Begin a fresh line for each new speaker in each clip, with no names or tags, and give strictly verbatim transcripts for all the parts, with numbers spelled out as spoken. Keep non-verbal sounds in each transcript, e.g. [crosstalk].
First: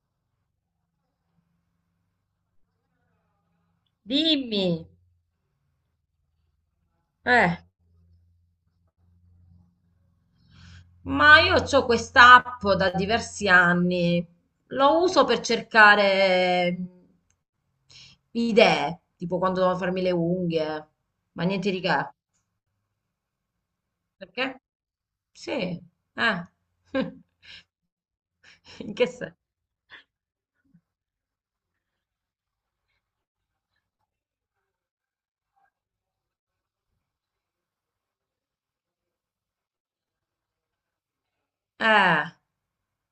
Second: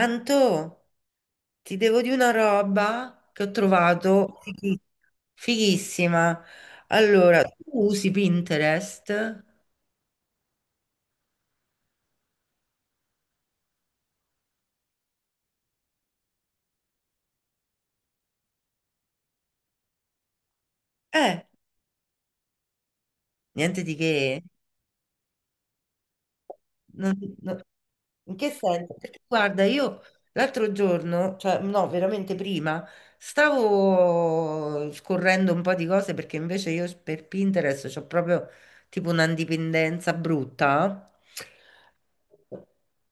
Anto, ti devo di una roba che ho trovato fighi-
Dimmi,
fighissima. Allora, tu
eh,
usi Pinterest?
Ma io ho quest'app da diversi anni, lo uso per cercare mm, idee, tipo quando devo farmi le unghie, ma
Eh,
niente di che.
Niente di che.
Perché? Sì, eh.
Non-
[laughs]
non- In che
In
senso?
che
Perché
senso?
guarda, io l'altro giorno, cioè no, veramente prima, stavo scorrendo un po' di cose perché invece io per Pinterest ho proprio tipo una dipendenza brutta.
Eh,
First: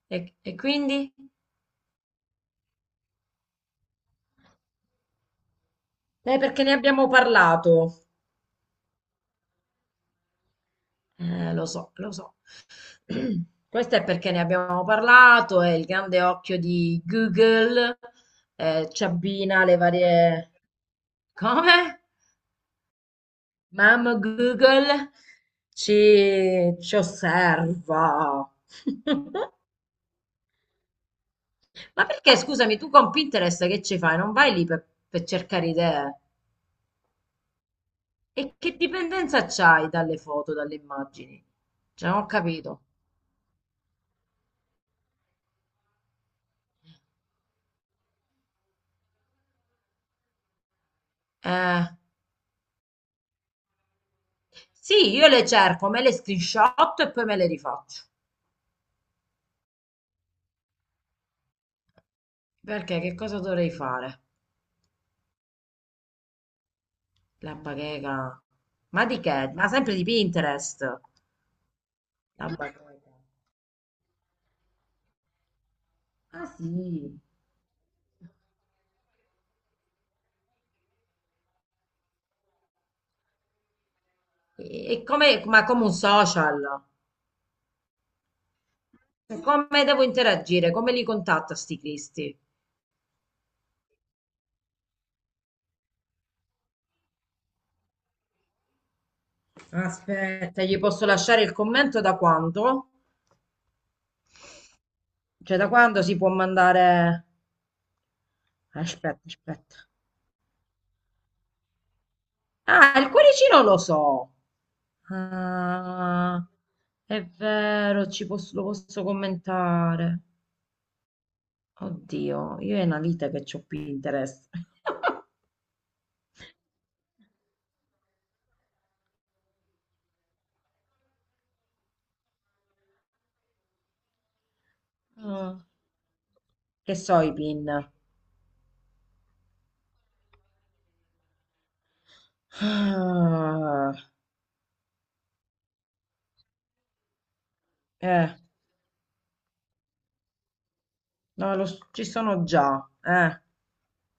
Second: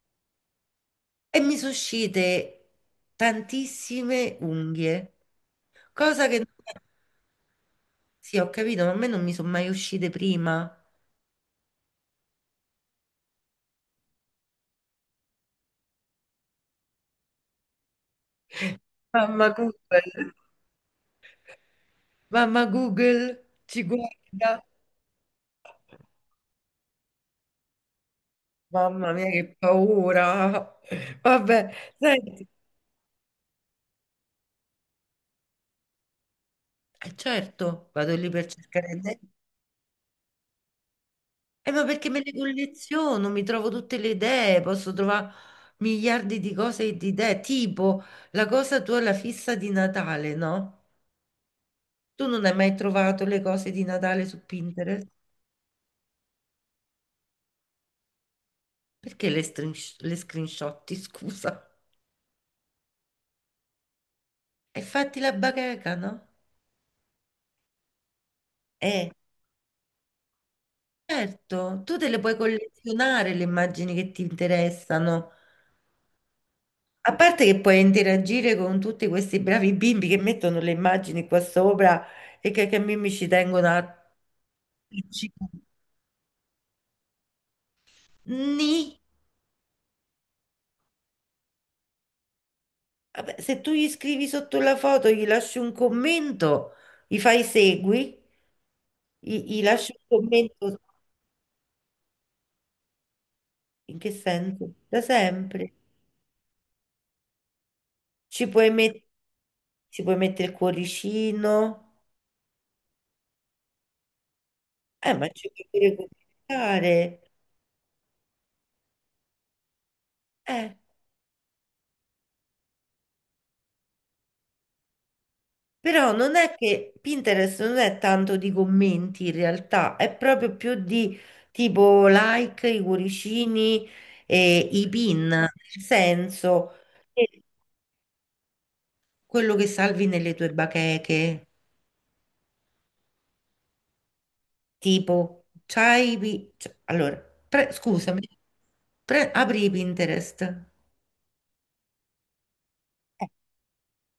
e, e quindi?
E mi sono uscite tantissime unghie, cosa
Eh,
che...
perché ne abbiamo parlato.
Sì, ho capito, ma a me non mi sono mai uscite prima.
Eh, lo so, lo so. Questo è perché ne abbiamo parlato e il grande occhio di Google eh, ci
Mamma
abbina le
Google,
varie. Come?
mamma Google ci
Mamma
guarda.
Google ci, ci osserva. [laughs]
Mamma mia, che paura. Vabbè,
Ma perché,
senti.
scusami, tu con Pinterest che ci fai? Non vai lì per, per cercare idee?
E certo, vado lì per
E che
cercare idee.
dipendenza c'hai dalle foto, dalle immagini?
Eh, ma perché
Cioè, non
me
ho
le
capito.
colleziono, mi trovo tutte le idee, posso trovare miliardi di cose e di idee, tipo la cosa tua, la fissa di Natale, no?
Eh,
Tu non hai mai trovato le cose di Natale su Pinterest?
sì, io le cerco, me le screenshot e poi me le rifaccio.
Perché le, strin- le screenshotti, [laughs] scusa?
Perché che cosa dovrei fare?
E fatti la bacheca, no?
La bacheca. Ma
Eh,
di che? Ma sempre di Pinterest.
certo, tu te le puoi
La bacheca. [laughs]
collezionare le immagini che ti interessano.
Ah
A
sì.
parte che puoi interagire con tutti questi bravi bimbi che mettono le immagini qua sopra e che, che mi ci tengono a...
E e come, ma come un social.
Ni.
Cioè, come devo interagire? Come li contatto a sti cristi?
Vabbè, se tu gli scrivi sotto la foto, gli lasci un commento, gli fai segui, gli, gli lasci un
Aspetta. Se gli
commento.
posso lasciare il commento da quando?
In che senso? Da
Cioè, da
sempre.
quando si può mandare.
Ci puoi, met-
Aspetta, aspetta.
Ci puoi mettere il cuoricino,
Ah, il cuoricino lo so.
eh, ma ci puoi pure
Ah,
commentare.
è vero, ci posso, lo posso commentare.
Eh,
Oddio, io è una vita che c'ho Pinterest. [laughs]
Però non è che Pinterest non è tanto di commenti in realtà, è proprio più di tipo like, i cuoricini e i pin, nel
Ah,
senso
che so i
che
pin?
quello che salvi nelle tue bacheche,
Ah,
tipo, c'hai... i pi- cioè, allora, pre- scusami,
eh,
pre- apri Pinterest. Eh,
no, lo s- ci sono già. Eh,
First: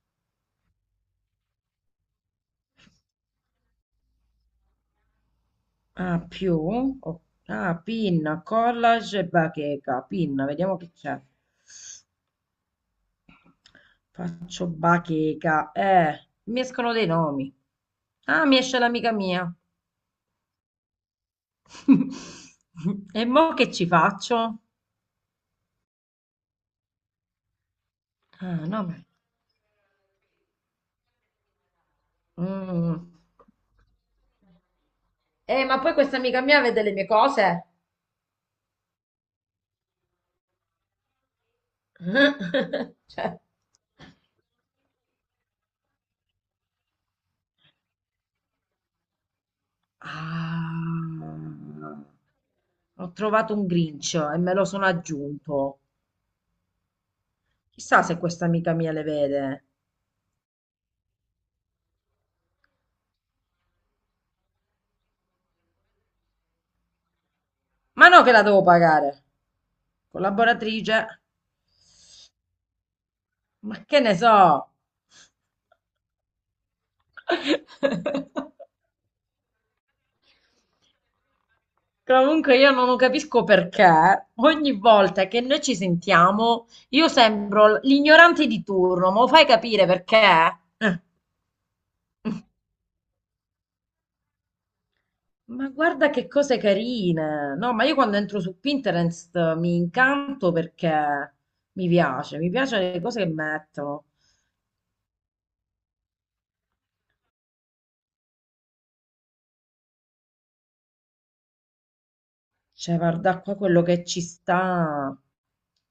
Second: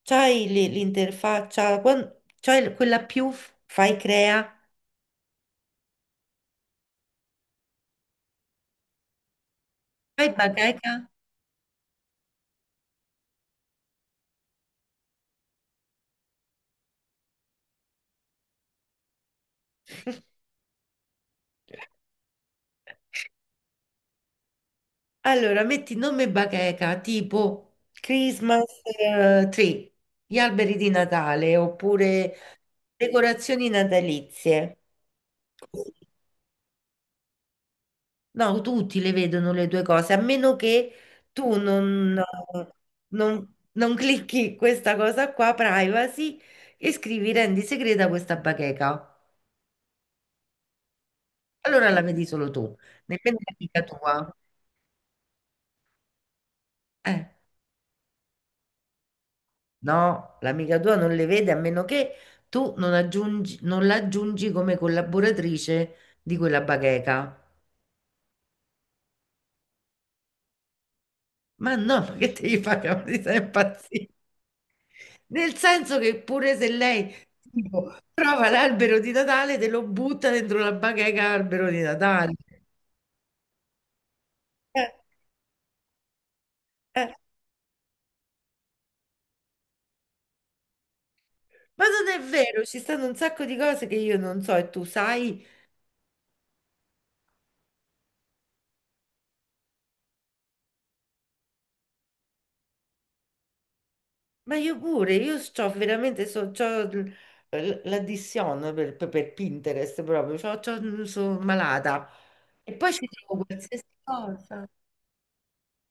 C'hai l- l'interfaccia, quan- c'hai l- quella più, f- fai crea,
Ah, più. o- ah, pin, collage e bacheca.
fai
Pin, vediamo che
bacheca.
c'è. Faccio bacheca. Eh, mi escono dei nomi. Ah, mi esce l'amica mia.
[laughs]
[laughs] E mo che ci faccio?
Allora, metti nome bacheca, tipo Christmas
Ah, no, ma.
eh, tree, gli alberi di Natale, oppure
Mm.
decorazioni natalizie.
Eh, ma poi
Così.
questa amica mia vede le mie cose.
No, tutti le vedono le due cose, a meno che tu non,
[laughs] Cioè,
non- non clicchi questa cosa qua, privacy, e scrivi rendi segreta questa bacheca. Allora
ah,
la vedi solo tu,
ho
nemmeno
trovato un
l'amica
grincio
tua.
e me lo sono aggiunto.
Eh,
Chissà se questa amica mia le vede.
no, l'amica tua non le vede a meno che tu non aggiungi, non la aggiungi come collaboratrice di quella bacheca.
Ma no che la devo pagare. Collaboratrice.
Ma no, ma che devi fare? [laughs] Mi stai
Ma che
impazzire.
ne so?
Nel senso che pure se lei tipo,
[laughs]
trova l'albero di Natale, te lo butta dentro la bacheca albero di Natale.
Comunque io non capisco perché ogni
Eh,
volta che noi ci sentiamo io
eh.
sembro l'ignorante di turno, ma lo fai capire perché? Eh,
Ma non è vero, ci stanno un sacco di cose che io non so e tu sai.
Ma guarda che cose carine! No, ma io quando entro su Pinterest mi incanto perché mi piace, mi piacciono le cose che mettono.
Ma io pure, io c'ho veramente, so, c'ho l- l- l'addiction per, per- per Pinterest proprio, c'ho, c'ho- sono malata. E poi
Cioè,
ci
guarda
trovo
qua quello
qualsiasi
che ci
cosa.
sta.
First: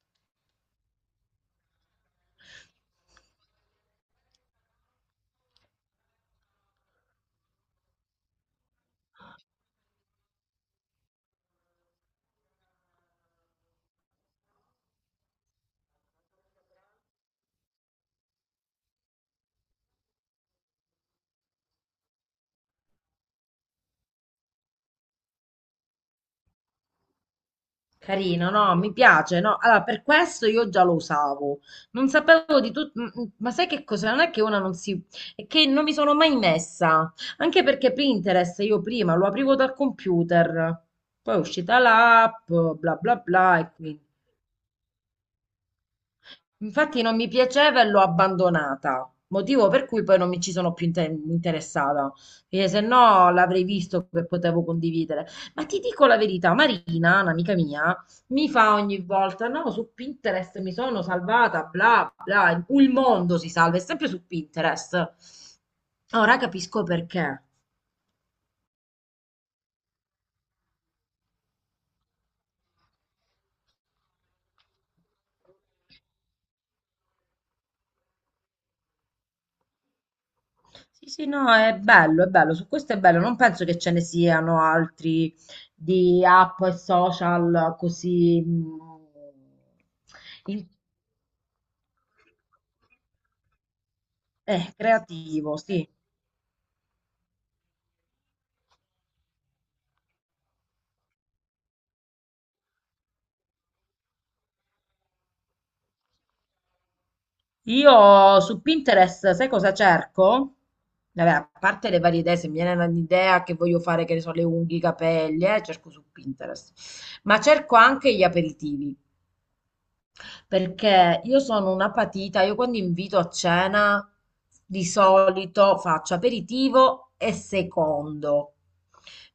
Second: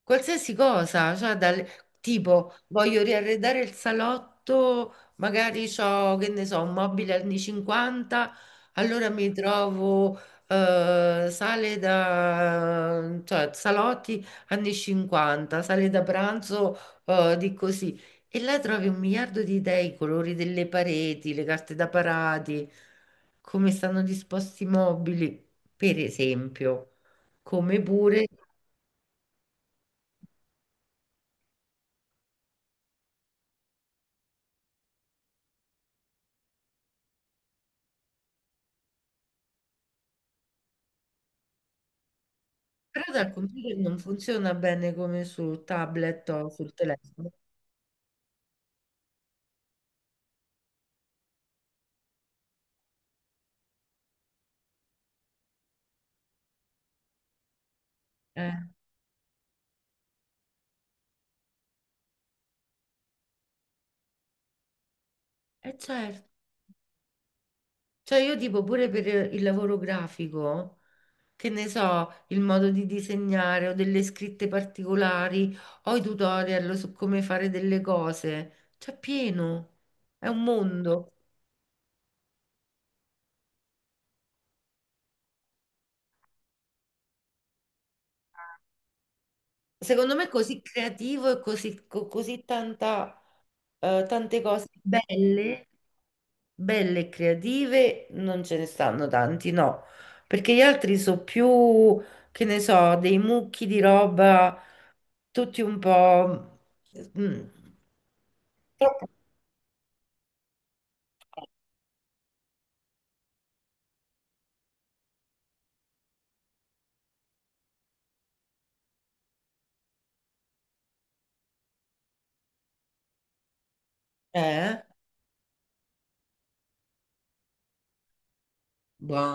Qualsiasi cosa, cioè dal, tipo voglio riarredare il salotto, magari ho, che ne so, un mobile anni cinquanta, allora mi trovo eh, sale da, cioè salotti anni cinquanta, sale da pranzo eh, di così. E là trovi un miliardo di idee, i colori delle pareti, le carte da parati, come stanno disposti i mobili, per esempio, come pure...
Carino, no, mi piace, no. Allora, per questo io già lo usavo. Non sapevo di tutto, ma sai che cosa? Non è che una non si. È che non mi sono mai messa. Anche perché Pinterest io prima lo aprivo dal computer, poi è uscita l'app, bla
Però
bla
dal
bla, e
computer non
quindi.
funziona bene come sul tablet o sul
Infatti non mi
telefono.
piaceva e l'ho abbandonata, motivo per cui poi non mi ci sono più inte- interessata, perché se no l'avrei visto che potevo condividere. Ma ti dico la verità, Marina, un'amica mia, mi
Eh,
fa ogni volta, no, su Pinterest mi sono salvata, bla bla, il mondo si salva, è sempre su Pinterest.
eh, certo.
Ora capisco perché.
Cioè io tipo pure per il lavoro grafico, che ne so, il modo di disegnare o delle scritte particolari o i tutorial su come fare delle cose, c'è pieno, è un
Sì,
mondo.
sì, no, è bello, è bello, su questo è bello, non penso che ce ne siano altri di app e social così mh,
Secondo me è così
in-
creativo e così, co- così tanta, eh, tante cose
eh, creativo,
belle.
sì.
Belle e creative non ce ne stanno tanti, no, perché gli altri sono più, che ne so, dei mucchi di roba, tutti un po'... mm,
Io su
troppo-
Pinterest, sai cosa cerco? Vabbè, a parte le varie idee, se mi viene un'idea che voglio fare, che ne so, le unghie, i capelli, eh, cerco su Pinterest, ma cerco anche gli aperitivi. Perché io sono una patita, io quando invito a cena
Eh?
di solito faccio aperitivo e secondo,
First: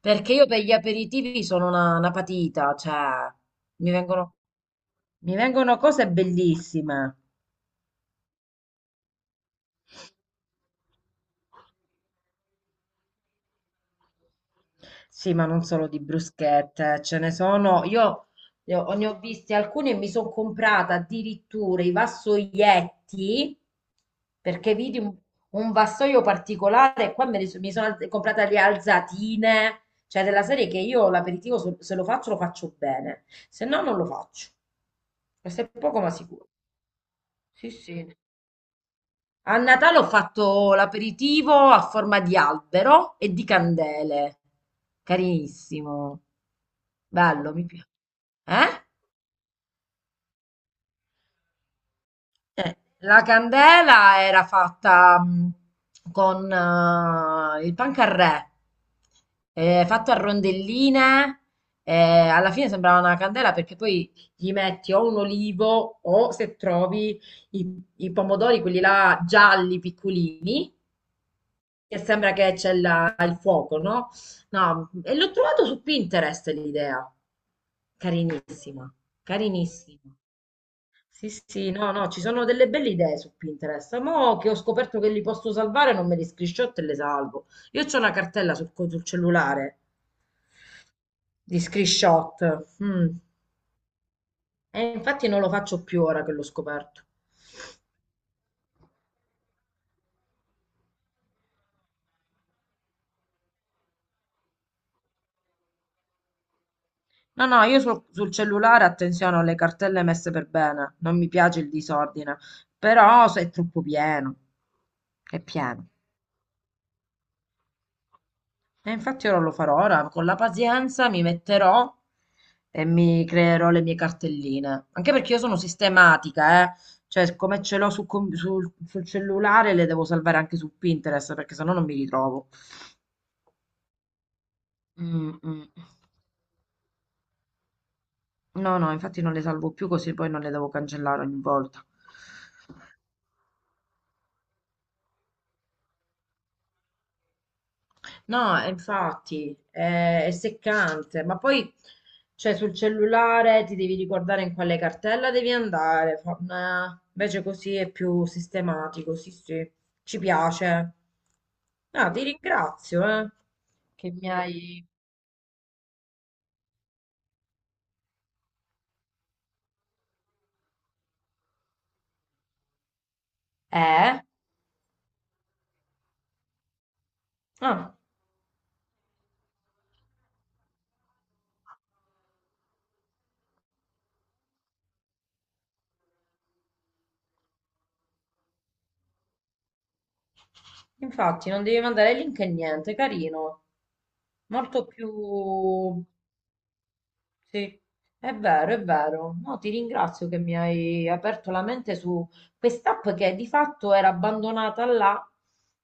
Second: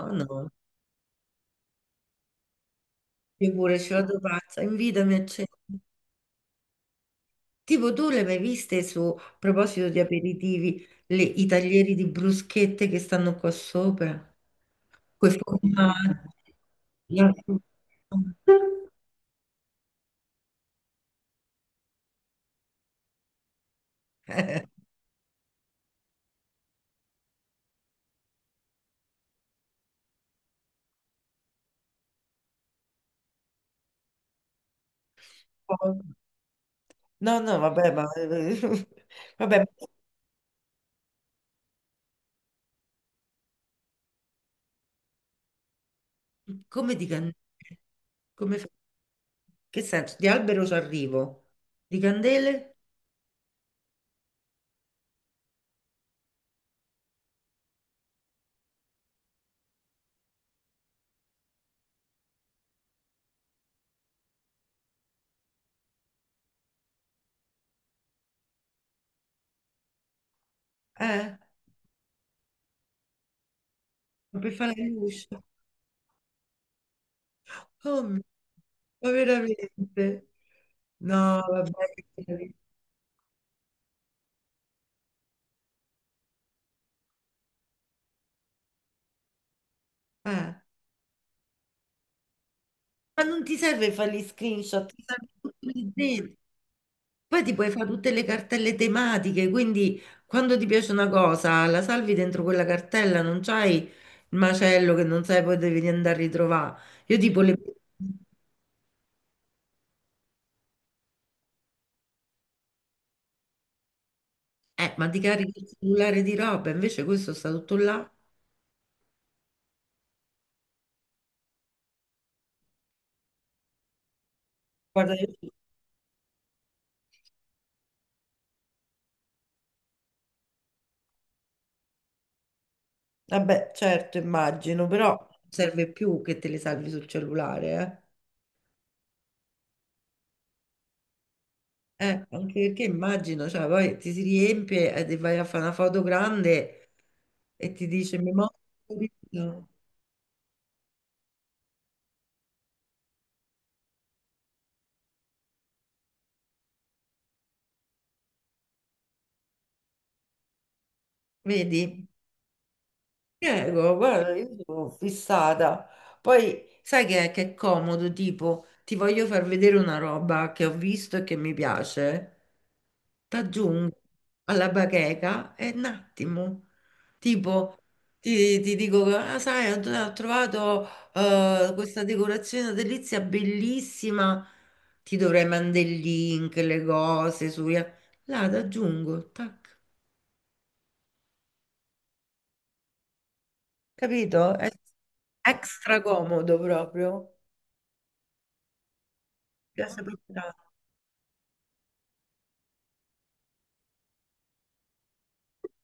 perché io per gli aperitivi sono una, una patita, cioè
io pure
mi
ci vado
vengono,
pazza, invitami a
mi
cena.
vengono cose bellissime.
Tipo tu le hai mai viste su, a proposito di aperitivi, le- i taglieri di bruschette che stanno qua sopra? Quei
Sì, ma non solo di
formaggi.
bruschette, ce ne
la-
sono. Io ne ho, ne ho viste alcune e mi sono comprata addirittura i vassoietti
[laughs] Eh,
perché vidi un, un vassoio particolare e qua me ne so- mi sono alz- comprata le alzatine, cioè della serie che io l'aperitivo se se lo faccio lo faccio bene, se no non lo faccio. Questo è poco ma sicuro.
no, no,
Sì,
vabbè, ma...
sì.
[laughs]
A
vabbè, ma
Natale ho fatto l'aperitivo a forma di albero e di candele. Carinissimo.
come di candele?
Bello, mi piace.
Come fa-
Eh?
Che senso? Di albero ci arrivo. Di candele?
Eh, la candela era fatta mh, con eh, il pancarré, eh, fatto a rondelline, eh, alla fine sembrava una candela perché poi gli metti o un olivo o se trovi i, i pomodori, quelli là gialli piccolini,
Eh,
che sembra che c'è la- il fuoco, no?
ma per fare la
No, e
luce.
l'ho trovato su Pinterest l'idea.
Come?
Carinissima,
Ma
carinissima.
veramente?
Sì,
No,
sì, no, no, ci
vabbè.
sono delle belle idee su Pinterest. Mo' che ho scoperto che li posso salvare, non me li screenshot e le salvo. Io c'ho una cartella sul, co- sul cellulare
Eh.
di screenshot. mm,
Ma non ti serve fare gli
E
screenshot, ti
infatti
serve
non lo
tutto
faccio
lì
più ora che
dentro.
l'ho scoperto.
Poi ti puoi fare tutte le cartelle tematiche, quindi quando ti piace una cosa, la salvi dentro quella cartella, non c'hai il macello che non sai poi devi andare a ritrovare. Io tipo
No,
le...
no, io sul, sul cellulare attenzione, ho le cartelle messe per bene. Non mi piace il disordine, però se è troppo pieno.
Eh, ma ti
È
carichi il
pieno.
cellulare di roba, invece questo sta tutto là.
E infatti ora lo farò, ora con la pazienza mi metterò e mi creerò le mie cartelline. Anche
Guarda, io-
perché io sono sistematica, eh. Cioè, come ce l'ho su com- sul, sul cellulare, le devo salvare anche su Pinterest, perché sennò non mi ritrovo.
vabbè, certo, immagino, però
Mm,
non
mm.
serve più che te le salvi sul cellulare,
No, no, infatti non le salvo più così poi non le devo cancellare ogni volta.
eh. Eh, anche perché immagino, cioè, poi ti si riempie e ti vai a fare una foto grande e ti dice memoria,
No, eh, infatti è, è seccante, ma poi cioè, sul cellulare ti devi ricordare in quale cartella devi andare. Fa- nah, invece così è più sistematico, sì, sì, ci piace.
vedi?
Ah, ti ringrazio, eh,
Prego,
che mi
guarda, io
hai.
sono fissata. Poi sai che è, che è comodo, tipo, ti voglio far vedere una roba che ho visto e che mi piace. T'aggiungo
Eh?
alla bacheca e un attimo, tipo,
Ah,
ti, ti dico, ah, sai, ho, ho trovato eh, questa decorazione delizia bellissima, ti dovrei mandare il link, le cose, su... Là, t'aggiungo, tac.
infatti non devi mandare link e niente, carino,
Capito? È
molto
extra
più.
comodo proprio.
Sì, è vero, è vero. No, ti
Piace
ringrazio
proprio
che mi
tanto.
hai aperto la mente su quest'app che di fatto era abbandonata là,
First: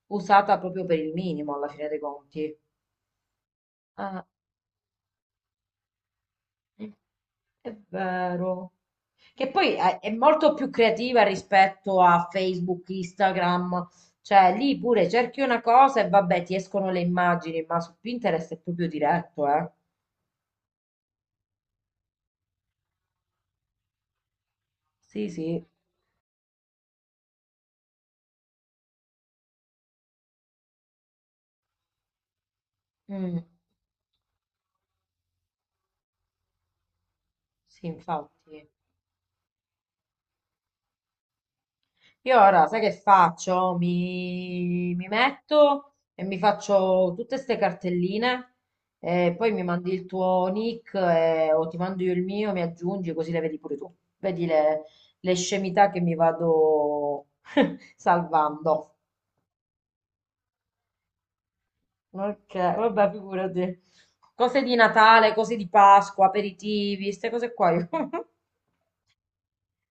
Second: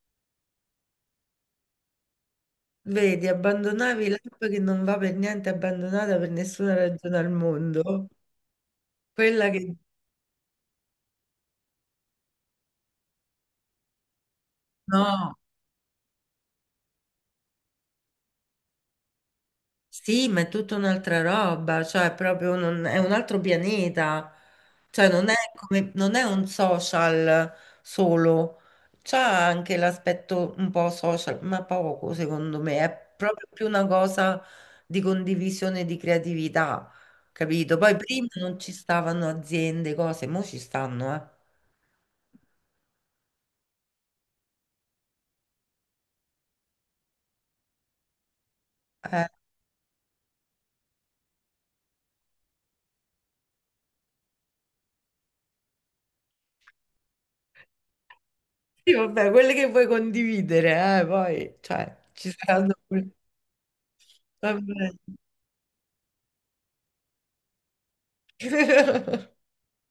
usata proprio per il minimo alla fine dei conti.
Vedi, abbandonavi
Ah,
l'app che non va per niente abbandonata per nessuna ragione al
è
mondo.
vero.
Quella
Che poi
che
è, è molto più creativa rispetto a Facebook, Instagram. Cioè, lì pure
no,
cerchi una cosa e vabbè, ti escono le immagini, ma su Pinterest è proprio diretto, eh.
sì, ma è tutta un'altra roba, cioè proprio non- è un altro pianeta, cioè non
Sì,
è
sì.
come, non è un social solo, c'ha anche l'aspetto un po' social, ma poco secondo me, è
Mm,
proprio più una cosa di condivisione di creatività, capito?
sì,
Poi prima non
infatti.
ci stavano aziende, cose, mo ci stanno, eh.
Io ora, sai che faccio? Mi, mi metto e mi faccio tutte queste cartelline
Eh,
e poi mi mandi il tuo nick e- o ti mando io il mio, mi aggiungi così le vedi pure tu. Vedi le, le scemità che mi vado [laughs] salvando.
sì, vabbè, quelle che vuoi condividere, eh, poi, cioè, ci
Ok,
saranno... quelle-
vabbè, figurati. Cose di
Vabbè.
Natale, cose di Pasqua, aperitivi, queste cose qua. io- [laughs]
[laughs]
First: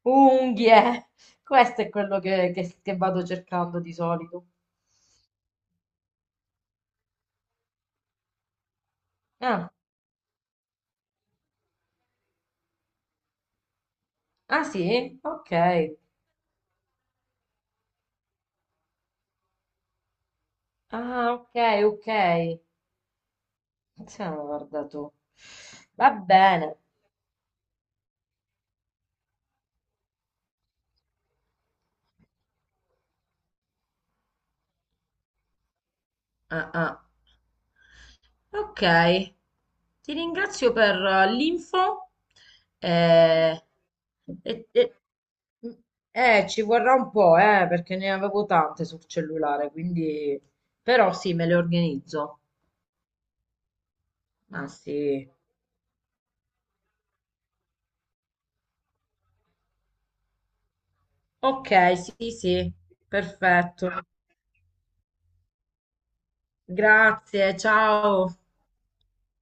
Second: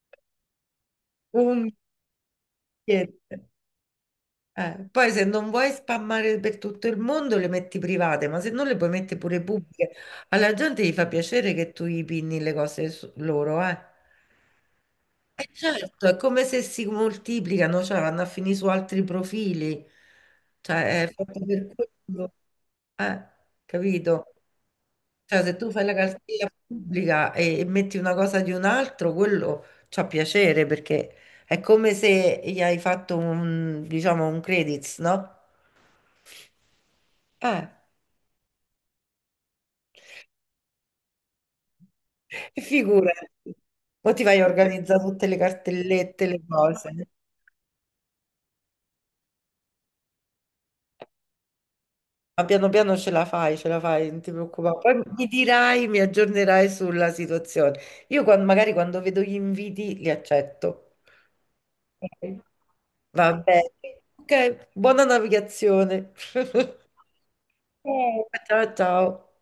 Unghie.
Un
Questo è quello che, che che vado
biglietto.
cercando di solito.
Eh, poi se non vuoi spammare per tutto il mondo le metti private, ma se non le puoi mettere pure
Ah.
pubbliche, alla gente gli fa piacere che tu gli pinni le cose su- loro, eh.
Ah sì?
E
Ok.
certo, è come se si moltiplicano, cioè vanno a finire su altri profili. Cioè, è
Ah,
fatto
ok,
per
ok.
quello. Eh, Capito?
Siamo, guarda tu.
Cioè, se tu fai la
Va
cartella
bene.
pubblica e, e metti una cosa di un altro, quello c'ha piacere perché è come se gli hai fatto un, diciamo, un credits, no?
Ah, ah.
Eh,
Ok, ti ringrazio per eh, l'info.
[laughs] figurati.
Eh,
Poi ti vai a
e- e-
organizzare tutte le cartellette, le
eh, Ci vorrà
cose.
un po', eh, perché ne avevo tante sul cellulare, quindi. Però sì, me le organizzo.
Ma piano piano ce la fai, ce la fai, non ti
Ah
preoccupare. Poi mi
sì.
dirai, mi aggiornerai sulla situazione. Io quan- magari quando vedo gli inviti li accetto.
Ok, sì,
Ok.
sì,
Va bene.
perfetto.
Ok, buona navigazione. [laughs]
Grazie,
Eh,
ciao.
ciao ciao.